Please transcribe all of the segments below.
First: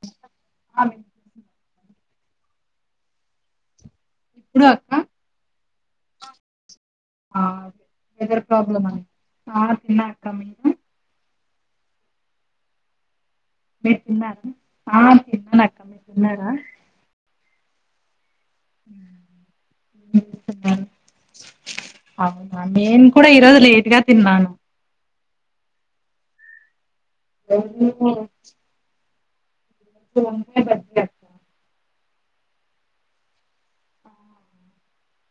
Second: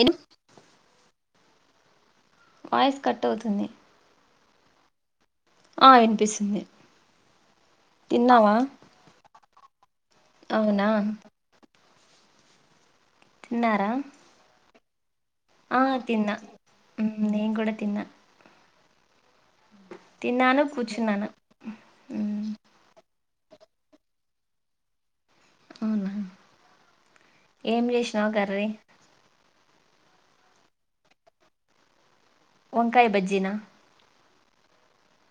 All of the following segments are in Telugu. ఎను ఆ! వినిపిస్తుంది. వాయిస్ కట్ అవుతుంది. ఇప్పుడు అక్క ఆ వినిపిస్తుంది. అదే వెదర్ తిన్నావా ప్రాబ్లమ్ అ తిన్నా అక్క మీరు అవునా తిన్నారా మీరు తిన్నారా ఆ తిన్నానక్క ఆ మీరు తిన్న తిన్నారా మ్ నేన్ కూడా తిన్న ఉ తిన్నాను, కూచున్నాను ఊ ఇప్పుడే ఈరోజు లేట్గా తిన్నాను అవునా రోజు ఏం చేసినవు కర్రీ? గోంగూర పచ్చడి అ వంకాయ బజ్జిన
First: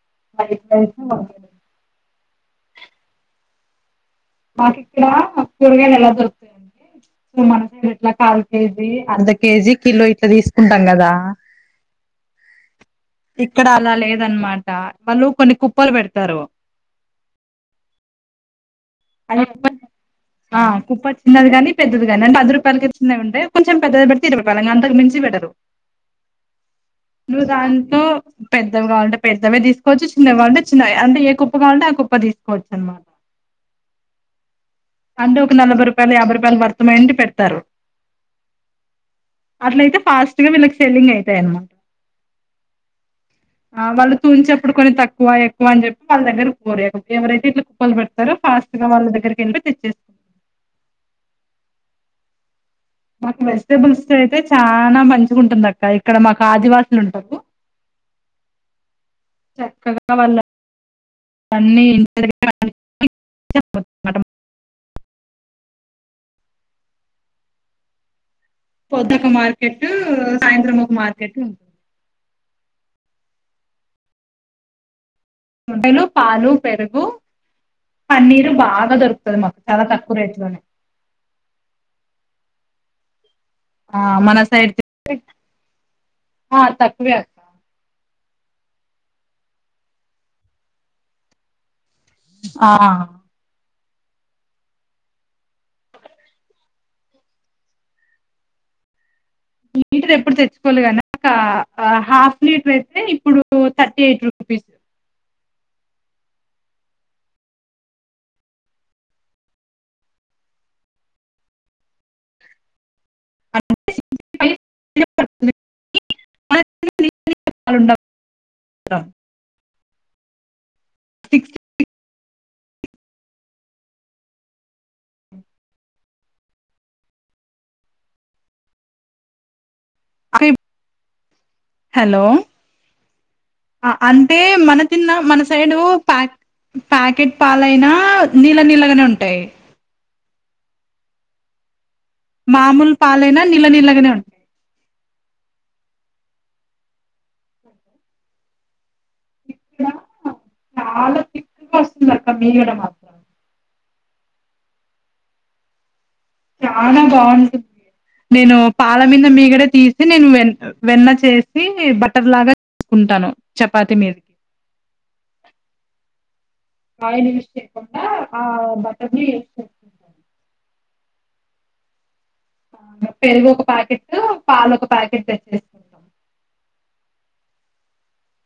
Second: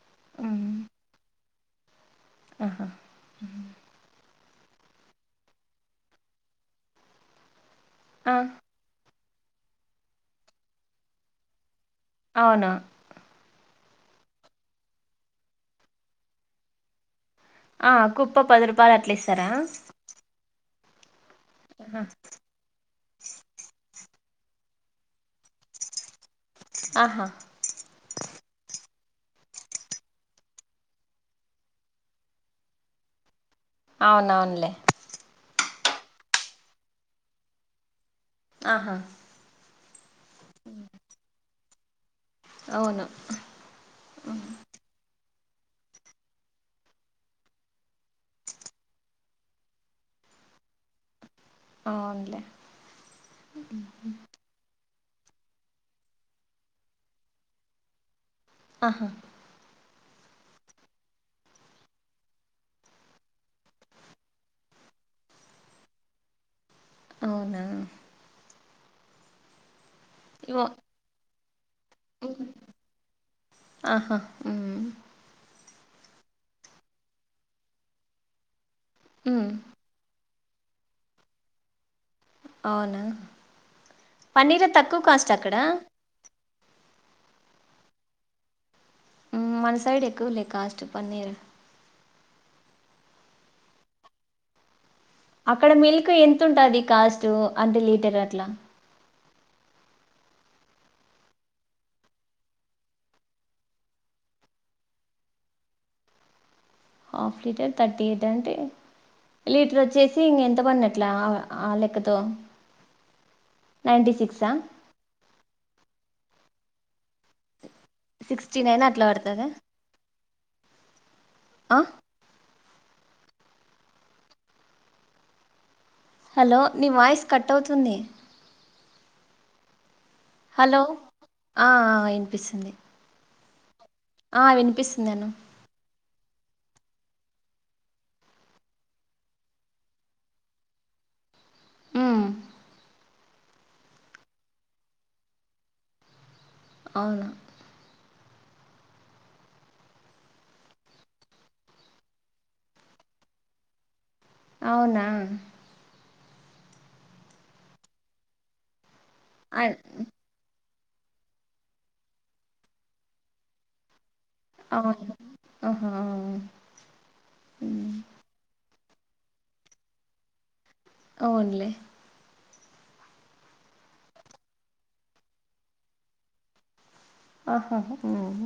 [inaudible] ఆహా మాకి ఇక్కడ కూరగాయలు ఎలా దొరుతుంది అంటే స మన నేను ఇట్లా ఆ కాల్కేజీ, అర్దకేజీ, కిలో ఇట్లా తీసుకుంటాం కదా అవును ఇక్కడ అలా లేదనమాట వాళ్ళు కొన్ని కుప్పలు పెడతారు. ఆ కుప్ప పది రూపాయలు అట్లా ఇస్తారా? అవి ఆ కుప్ప చిన్నది గాని, ఆహా పెద్దది గాని అన్ అది రూపాయలకి చిన్నవి ఉండే కొంచెం పెద్దది బట్టి తిరువాపాలనన్ అంతకు మించి వెడరు ఆహా, నువ్వు దాంతో పెద్దవిగా ఉంట పెద్దవి తీసుకోవచ్చు, చిన్నవి కాంటే చిన్నవి అంటే ఏ కుప్ప కావాలంటే ఆ కుప్ప తీసుకోవచ్చు అనమాట. అవునవునులే అంటే ఒక నలభై రూపాయలు, యాభై రూపాయలు వర్తం అయండి పెడతారు. ఆహా అట్లయితే ఫాస్ట్ గా వీళ్ళకి సెల్లింగ్ అయితాయి అనమాట. అవును ఆ వాళ్ళు తూంచేప్పుడు కొని తక్కువ ఏ కు అని చెప్పి వాళ దగ్గర కోరియా ఎవరైతే ఇట్లా కుక్కలు పెడతారో పాస్ట్గా వాళ్ళ దగ్గరికిళ్ళతే తెచ్చే అవునులే మాకు వెజిటేబుల్స్ అయితే చనా మ పెంచుకుంటుంద అక్క ఇక్కడ మాకు ఆదివాసులు ఉంటవు ఆహా అవన్న అన్నీ ఇంటి దగ్గర [inaudible] అవునా పొద్ద్దక మార్కెట్ సాయంత్రము ఒక మార్కెట్ ఉ ఆహా ఉమ్ ముద్దలు పాలు, పెరుగు, పన్నీరు బా గా దొరుకుతది మ్మ్, మాకు చాల తక్కువ రేట్ లోనే అవునా ఆ మన పన్నీర్ తక్కువ కాస్ట్ అక్కడ? అ తక్కువే అక్క మ్ మన సైడ్ ఎక్కువలే కాస్ట్ పన్నీరు ఆహ అక్కడ మిల్క్ ఎంతుటాది కాస్ట్ అంటే లీటర్ అట్లా లీటర్ ఎప్పుడు తెచ్చుకోవలే కదా ఒక హాఫ్ లీటర్ అయితే ఇప్పుడు thirty eight rupee piece half litre thirty eight అంటే లీటర్ వచ్చేసి ఇంగ ఎంత పడినట్లా ఆ అ లెక్కతో అంటే నైన్టీ సిక్సా [inaudible] సిక్స్టీ నైన్ అట్లా అడతద సిక్స్టీ. ఆ హలో నీ వాయిస్ కట్ అవుతుంది. హలో ఆ వినిపిస్తుంది. అ అంటే ఆ మన వినిపిస్తుంది తిన్న అను మన సైడు ప్యా ప్యాకెట్ పాలయినా నీళ్ళ నీళ్ళగానే ఉంటాయి. మ్మ్ మామూలు పాలైనా నీళ్ళ నీళ్ళగానే ఉం అవును ఇక్కడ చాలా తిక్కుగా వస్తుంది అక్క మీగడ మాత్రం అవునా చాలా బావుండు నేను పాల మిందా అ మీగడే తీసి నేను వెళుతు వెన్న చేసి బట్టర్ లాగా తీసుకుంటాను చపాతి మీద అవును ఆహా అవును. ఆయి నిమిష్టి ఒక మ్మ్, ఆ వబ్బా టమ్మి అవునులే పెరుగు ఒక ప్యాకెట్, పాలు ఒక ప్యాకెట్ తెచ్చేసుకుంటాం. ఆహ ఉమ్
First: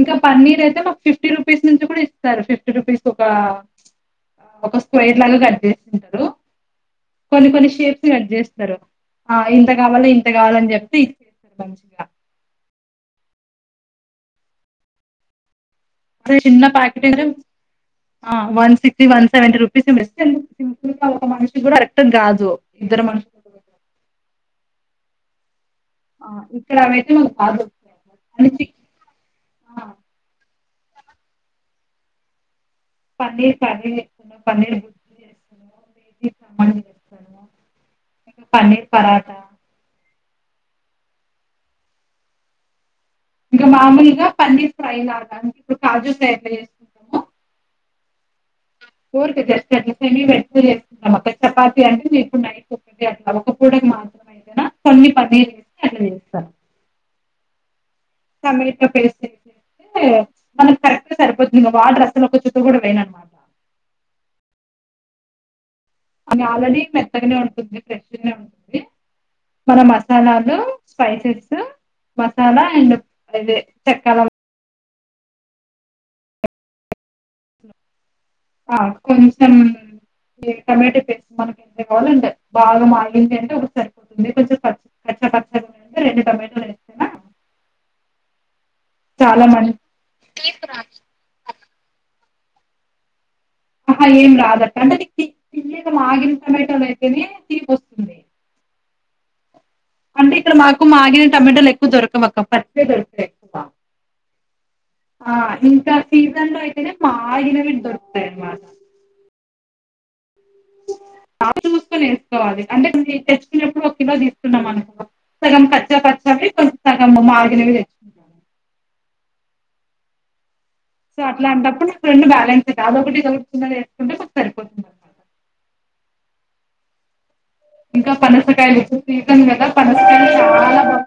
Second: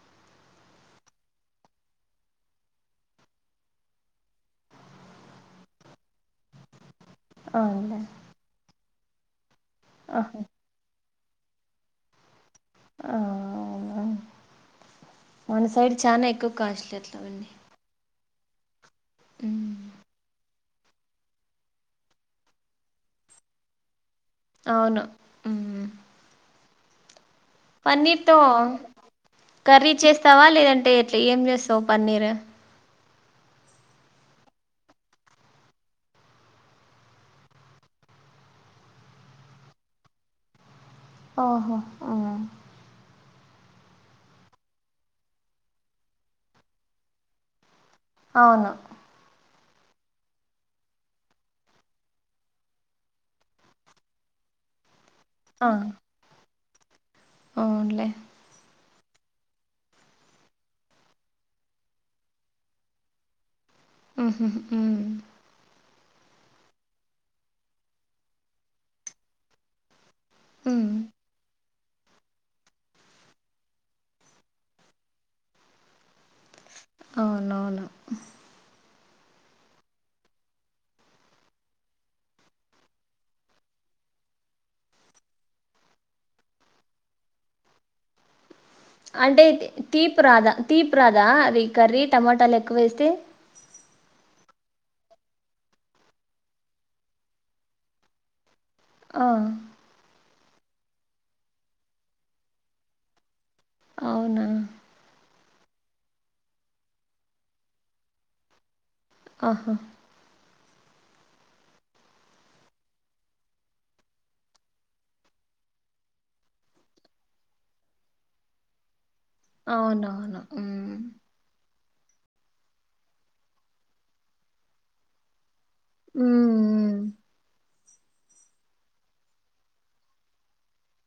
ఇంకా పన్నీర్ అయితే మాకు ఫిఫ్టీ రూపీస్ నుంచి కూడా ఇస్తారు. ఫిఫ్టీ రూపీస్ ఒక ఒక స్క్వేర్ లాగా కట్ చేసిండు కొన్ని కొన్ని అవునులే షేప్స్ కట్ చేస్తారు. ఆ ఇంత కావాలి, ఆహా ఇంత కావాలని చెప్పి [unintelligible] ఆ మన్స్ సైడ్ చానా అదే ఎక్కు చిన్న కాస్ట్లు ప్యాకెట్ ఎట్లా అంటే అండి. ఆ one sixty one seventy rupees best అండి. సింపుల్గా ఒక మనిషి కూడా కరెక్ట్ కాదు ఇద్దరు మను అవున మ్ ఆ ఇప్పుడవైతే మన పన్నీర్తో ఆ కర్రీ చేస్తావా లేదం టే ఏం చేస్తవ్ పన్నీర్ పన్నీర్ కర్రీ చేస్తాను. పన్నీర్ [inaudible] పన్నీర్ పరాఠా అవ్నా ఆహా ఇంకా మామూల్గా పన్నీర్ ఫ్రైలాగా అంటే ఇప్పుడు కాజు ఫ్రై ఎట్ల చేస్కుంటమో [unintelligible] [inaudible] అవును చపాతి అంటే ఇప్పుడు నైట్ ఒక్కటే అట్లా ఒక పూటకు మాత్రమే కొన్ని పన్నీర్ ఏసి అట్ల చేస్తాను అవున్లే పన్నీర్ ఇట్ల పేస్ట్ సీ మనకు కరెక్ట్గా సరిపోతుంద వాటర్ అసల్ ఒక చుక్క గుడా వేయనన్నమాట. ఆహ హ అది ఆల్రెడీ మెత్తగనే ఉంటుంది. ఫ్రెష్గానే ఉంటుంది మన మ ధనియాలు, మ్మ్ స్పైసెస్, మసాలా అండ్ ఇదే చక్కాల అవునవును. ఆ కొంచంలో ఈ టొమాటో పేస్ట్ మనక్ ఎంత కావాలంటే బాగా మాగింది అంటే ఓకే సరిపోతుంది కొంచం ప కచ్చ పచ్చ రెండు టొమాటోల్ వేస్తానా అంటే తీప్ రాదా తీప్ రాదా అది కర్రీ టమాటాల్ ఎక్కువేస్తే అహా ఏం రాదట అంటే నీక్ తి మాగిన్ టమాటలైతెనే తీప్ వస్తుంది. ఆ అంటే ఇక్కడ మాకు మాగిన టమాటలెక్కు దొరకవక్క పచ్చయి దొరుకుతయి ఎక్కువ అవునా ఆ ఇంకా సీసన్లో అయితేనే మాగినవి దొర్తుతయి అన్న ఆహా అవి చూస్కొన్ ఏస్కోవాలి అంటే మీర్ తెచ్చుకున్నప్పుడు ఒక కిలో తీసుకున్నాం అనుకో సగం కచ్చా పచ్చావి కొంచం సగం మాగినవి తెచ్చుకుంటాము. అవునవునా మ్ సో అట్లాంటప్పుడు నాకు రెండు బ్యాలెన్స్ అయిత అదొకటి ఇదొకటి చిన్నగ వేసుకుంటే మాక్ సరిపోతుంది అన్నమాట. మ్ ఇంకా పనసకాయలు ఇప్పుడు సీసన్ కదా పనసకాయలు చాలా బాగు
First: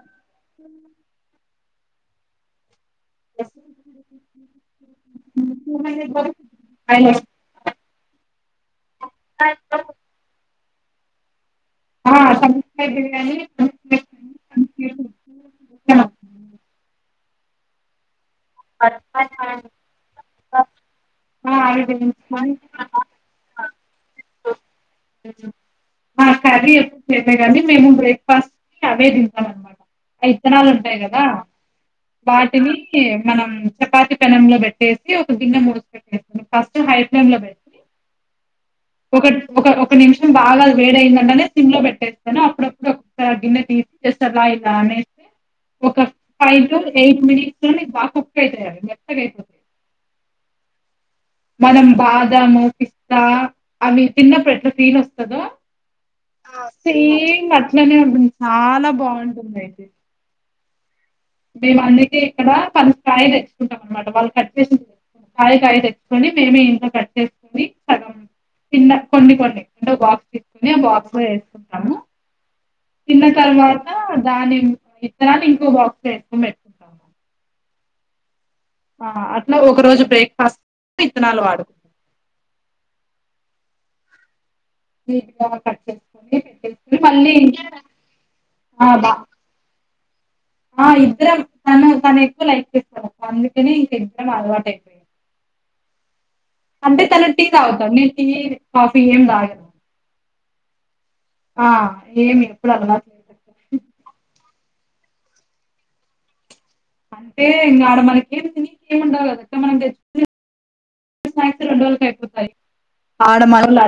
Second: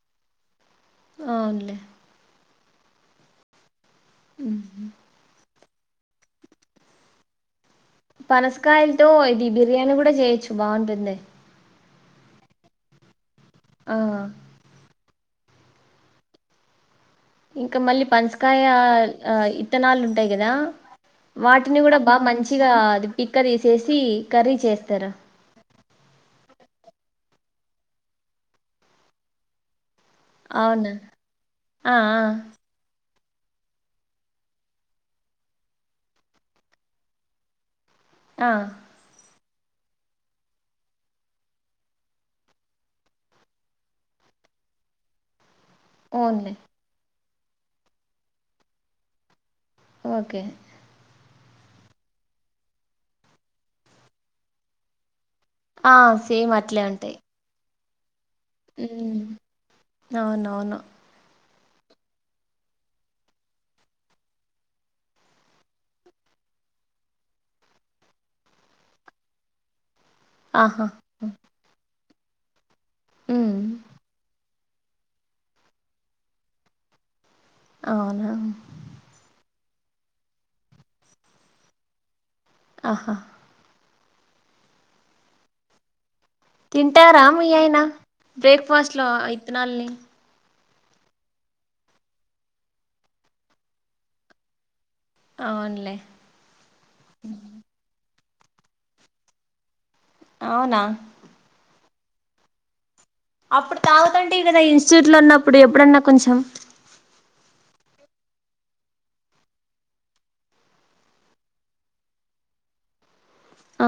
అవున్లే [inaudible] మ్ హ్ [unintelligible] పనస్కాయలతో ఇది బిర్యానీ గుడా చేయొచ్చు బాగుంటుంది. ఆ పనసకాయ్ బిర్యానీ ఆ సంస్కృతి సంస్కృతి ఇంక మళ్ళీ పనసకాయ ఆ ఇత్తనాలు ఉంటాయి కదా ఆ, వాటిని అవి కూడ బ వేయించుకొని మంచిగా అది పిక్క తీసేసి కర్రీ చేస్ అ అది కానీ మేము బ్రేక్ఫాస్ట్ కి అవే తింటం అన్నమాట [inaudible] ఇత్తనాలు అవునా ఉంటాయి కద ఆ ఆ వాటిని మనం చపాతి పెనం లో పెట్టేసి ఒక గిన్నె మూసి పెట్టేసి ఫస్ట్ హై ఫ్లేమ్ లో పెట్టి ఆ ఒక ఒక నిమిషం బాగ వేడి అయిందంటేనే సిమ్ లో పెట్టేస్తాను అప్పుడప్పుడు ఒకసారి గిన్నె తీసి చేస్తాను ఇల ఇలా అనేసి ఒక only five to eight minutes లోనె బాగ కుక్ అయితాయి అవి మెత్తగ అయిపోతయి ఓకే మనం బాదము పిస్త అవి తిన్నప్పుడు ఎట్ల ఫీల్ అస్తద్ దొ ఆ సేమ్ అట్లే ఉంటాయి సేమ్ అట్ల అట్లనె చాలా ఉమ్ బాగుంటుంది అయితే అవునవును మేము అందుకే ఇక్కడ పనసకాయలు తెచ్చుకుంటం అన్నమాట వాళ్ళు కట్ చేసి కాయ కాయ తెచ్చుకొని మేమే ఇంట్లో కట్ చేసుకొని సగం పింద కొన్ని కొన్ని అంటె ఒక బాక్స్ తీసుకుని ఆ ఆహా బాక్స్ లో ఏసుకుంటాము తిన్న ఉమ్ తర్వాత దాని ఇత్తనాన్ని ఇంకో బాక్స్ ఏసుకొని పెట్టుకుంటాము అవునా ఆ అట్ల ఒక రోజు బ్రేక్ఫాస్ట్ ఇత్తనాలు వాడుకుంటు ఆహ మిగితా సగం తింటార మీ ఆయన బ్రేక్ఫాస్ట్ లో ఆ ఇత్తనాళ్ని ఆ ఇద్దరం తను తను ఎక్కువ లైక్ చేస్తారు అందుకని ఇంక ఇద్దరం అలవాట్ అయిపోయింది అవును లె అంటె తను టీ తాగుతాడు నీ టీ కాఫీ ఏం తాగను అవున ఆ ఏమి ఎప్పుడు అన్న కద ఇన్స్టిట్యూట్లో ఉన్న ఎప్పుడన్న కొంచెం అంటె ఇంక ఆడ మనకి ఏం తిని ఏమి ఉండాలి కదక్క మనం తెచ్ [inaudible] అయిపోతాయి ఆ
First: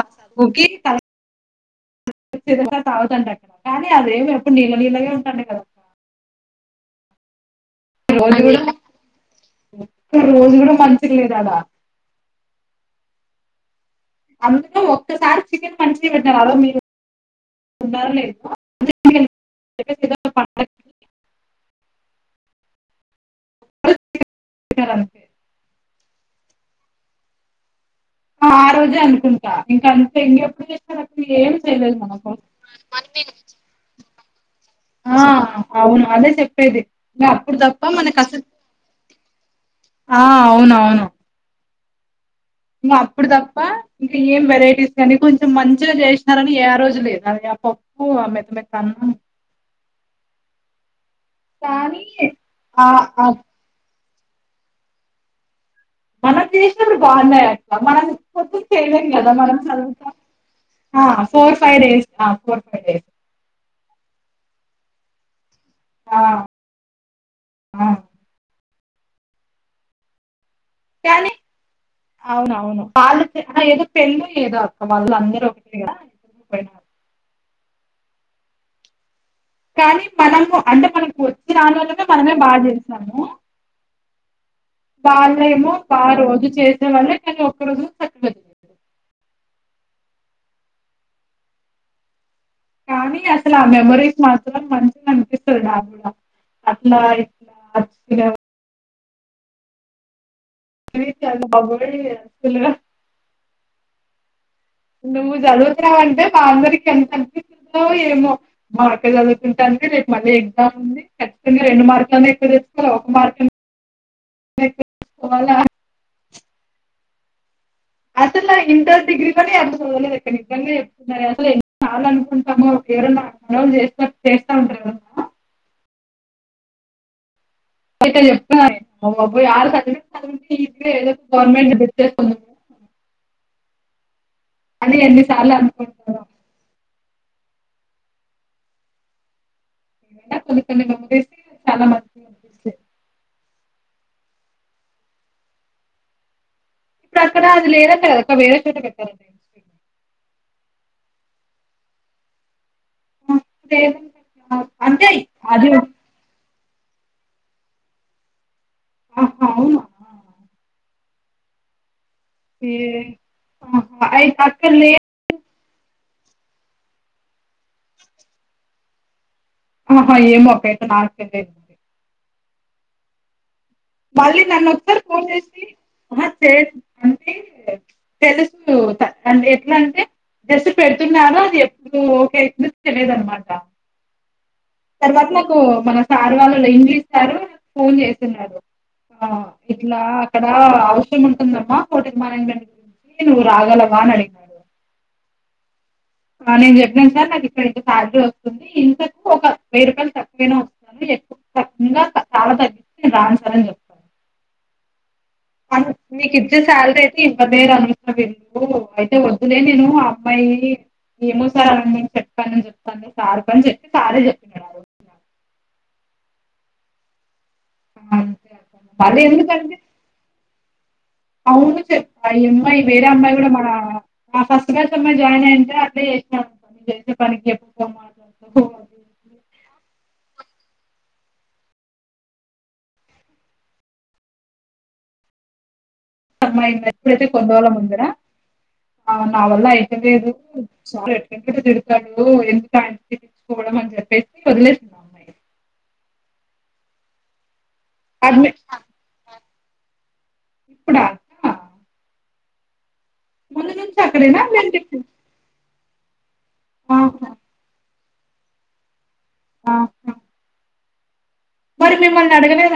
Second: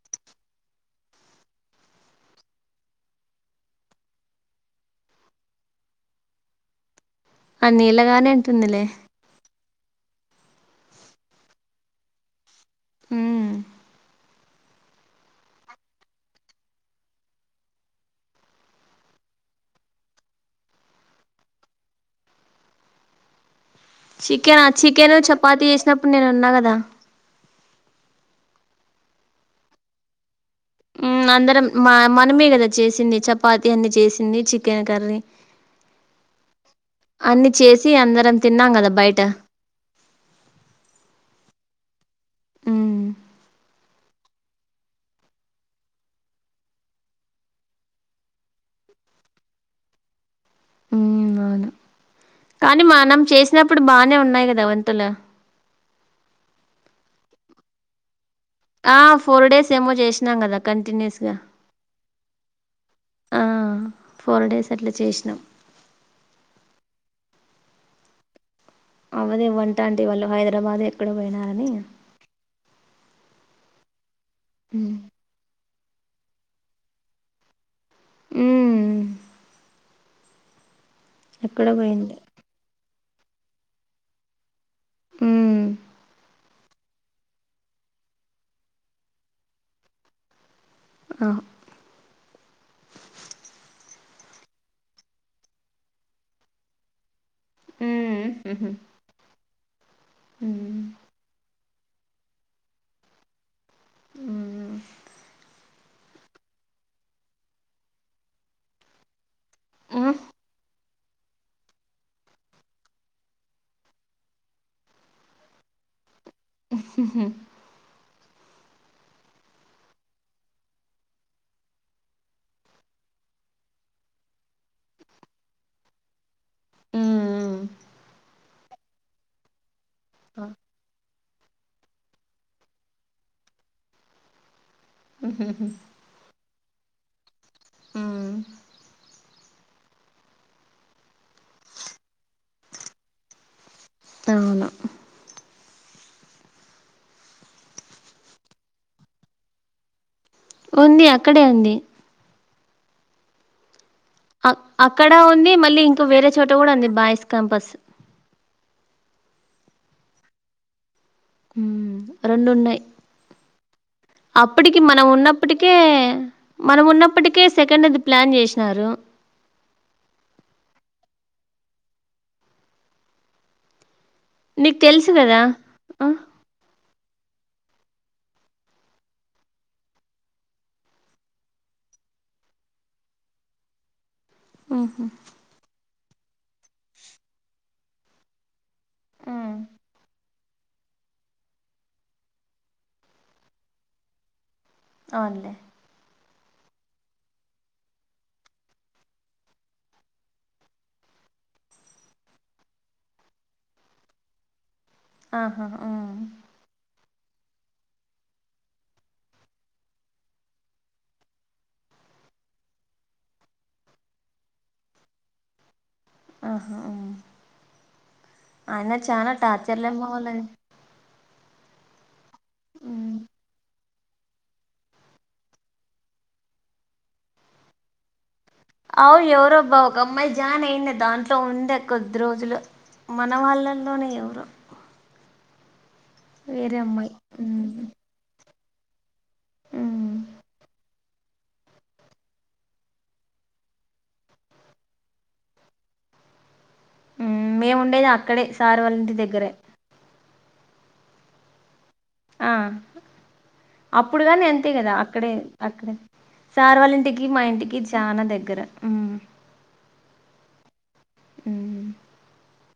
[unintelligible] కోకిత [unintelligible] తాగుతండి అక్కడ కానీ అదేమి ఎప్పుడు నీళ్ళ నీళ్ళగే ఉంటాంది [unintelligible] అ నీళ్లగానే ఉంటుందిలె రోజులు మంచిగ లేదు అడా ఉమ్మ్ అందులో ఒక్కసారి చికెన్ పంచి పెట్టినారార మీరు ఉన్నార లేద ప [unintelligible] [inaudible] చికెన చికెను చపాతి చేసినప్పుడు నేను ఉన్న కద ఆ ఆరోజే అనుకుంట ఇంక అంత ఎంగ ఎప్పుడు చేస్తాను ఉమ్ ఏం అందరం మా చేయలేదు మానస మనమే కదా చేసింది చపాతి అన్ని చేసింది చికెన్ కర్రీ ఆ అవును అదే చెప్పేది అన్ని అప్పుడు తప్ప చేసి మనకు అందరం అసలు తిన్నాం కదా బయట ఆ అవునవును ఉమ్ ఇంక ఏం వెరైటీస్ కానీ కొంచెం మంచిగ చేసినారని ఏ రోజు లేదు అద ఆ పప్పు ఆ మెత్త మత్త ఆ కానీ ఆ మనం ఆ చేసినప్పుడు బా నే ఉన్నాయి కదా వంతుల మనం చేసినప్పుడు బాగున్నాయి అక్క మనం ఆ ఫోర్ డేస్ ఏమో చేసినాం కదా ఆ కంటిన్యూస్ గా ఫోర్ ఫైవ్ డేస్ ఆ ఫోర్ ఫైవ్ డేస్ [inaudible] ఆ ఫోర్ డేస్ అట్ల చేసినం ఆ అ అవదే వంటా ఆంటీ వాళ్ళు హైదరాబాద్ ఎక్కడో కానీ పోయినారని అవునవును వాళ్ళు అహ ఏదో పెళ్ళు ఏదో అక్క ఉమ్ వాళ్ళు అందరు ఒకటే కడా పోయినారు. మ్ కానీ మనము అంటే మనకు వచ్చి ఎక్కడో రానోళ్ళమే పోయింది మనమే బాగా చేస్తాము. ఉమ్ వాళ్ళేమో బా రోజు చేసే వాళ్ళే కనీ ఒక్క రోజులో [inaudible] అ కానీ అసల మెమోరీస్ మాత్రం మంచిగనిపిస్తది నాక్ గుడ అట్లా అట్టిగా మీ చాలా బబులే [unintelligible] ఆ నువ్వు చదువుతావంటే మా అందరికి ఎంత అనిపిస్తుందో ఏమో మా అక్క చదువు ఉంటాన్కె రేప్ మళ్ళీ ఎగ్జామ్ ఉంది ఖచ్చితంగా రెండు మార్కులన్న ఎక్కు తెచ్చుకో ఒక మార్క్ అ తెచ్చుకోవాల [inaudible] అసల ఇంటర్ డిగ్రీతోని అంత చదవలేద్ అక్క నిజంగ చెప్తున్నార్ అసల్ ఎన్ని సార్లు అనుకుంటామో ఎవరన్న ఫోన్ చేస్త చేస్తా ఉంటరు ఎవరన్న మ్ మ్ అయితే చెప్పిన కదా నేను [unintelligible] గవర్నమెంట్ పెట్టేసాము. అది ఎన్నిసార్లు అనుకుంటదో ఆ ఏవైనా కొన్ని కొన్ని మెమోరీస్ చాలా మంచిగ అనిపిస్తయి. అవును ఇప్పుడు అక్కడ కాదు లేరా ఒక వేళ చోట పెట్టారండి ఇన్స్టిట్యూట్ ఉంది అక్కడే ఉంది. ఆ లేదు అ అక్కడ ఉంది మళ్ళీ ఇంకో వేరే చోట కూడా ఉంది బాయ్స్ క్యాంపస్ ఆ అవునా ఏ రొండున్నయి. ఆహా అయి అక్కడ అప్పటికి లే మనం ఉన్నప్ ప్పటికే మనం ఉన్నప్పటికే సెకండ్ది ప్లాన్ చేసినారు. ఆహా ఏమో అపేత నాకు తెలీదు మళ్ళీ నన్ నీకు ఒక్సార్ తెలుసు ఫోన్ కదా చేసి అహ తే అంటే తెలుసు త తండ్రి ఎట్లా అంటే పెడుతున్నారో అది ఎప్పుడు ఓకే అయితుందో తెలియద్ అన్మాట. తర్వాత నాకు మన సార్ వాళ్ళ ఇంగ్లీష్ సారు ఫోన్ చేస్తున్నారు. ఆ ఇట్లా అక్కడా అవసరం ఉంటుందమ్మా హోటల్ మేనేజ్మెంట్ కి నువ్ రాగలవా అన్ అడి అవునులే నేను చెప్పినాను సార్ నాకు ఇక్కడ ఇంత శాలరీ వస్తుంది ఇంతకు ఒక వెయ్యి రూపాయలు తక్కువైనా వస్తుంది [unintelligible] చాలా తగ్గిస్తే నిను రాను సార్ అని చెప్తా ఆహా మీకు ఇచ్చె శాలరీ ఇంత పేరు [unintelligible] అయితే వద్దులే నేను ఆ అమ్మాయి ఏమో సారు అలా నిను చెప్పనాని చెప్పండి సార్ తో అని చెప్పి సారే చెప్పినాడు ఆరోజు ఇంకా ఆహా మ్మ్ ఆ, అంతే అక్క. అయిన మళ్ళీ చానా ఎందుకంటే టార్చర్ లే అమ్మ వాళ్ళది అవును చెప్ప ఈ అమ్మాయి వేరే అమ్మాయి కూడా మన ఆ ఫస్ట్ ఫస్ట్ అమ్మాయి జాయిన్ అయింటే అట్లె చేసిన అమ్మ నువ్వు చేసే పనికి ఎందుకమ్మా అట్ల అవ్ ఎవరో బామ్ ఒక అమ్మాయి జాన్ అయిన్యా దాంట్లో ఉండే కొద్ది రోజులు మన వాళ్ళల్లోనే ఎవరో [unintelligible] వేరే అమ్మాయి ప్పుడైతే కొన్ని రోజుల ముందర ఆ నా వల్ల అయితా లేదు సార్ ఎట్ల ఎట్లో తిడతాడు ఎందుకు ఆయన తో తిట్టించుకోవడం అని చెప్పేసి వదిలేసింది ఆ అమ్మాయి మ్మ్ మేము ఉండేది అక్కడే అడ్మి సార్ వాళ్ళ ఇంటి దగ్గరే ఇప్పుడ అక్క ఆ అప్పుడు అక్కడేనా కాని అంతే మీరు కదా అక్కడే అక్కడే సార్ వాళ్ళ ఇంటికి ఆహా మా ఇంటికి చానా దగ్గర మ్మ్ పక్క మరి మిమ్మల్ని అడగలేదా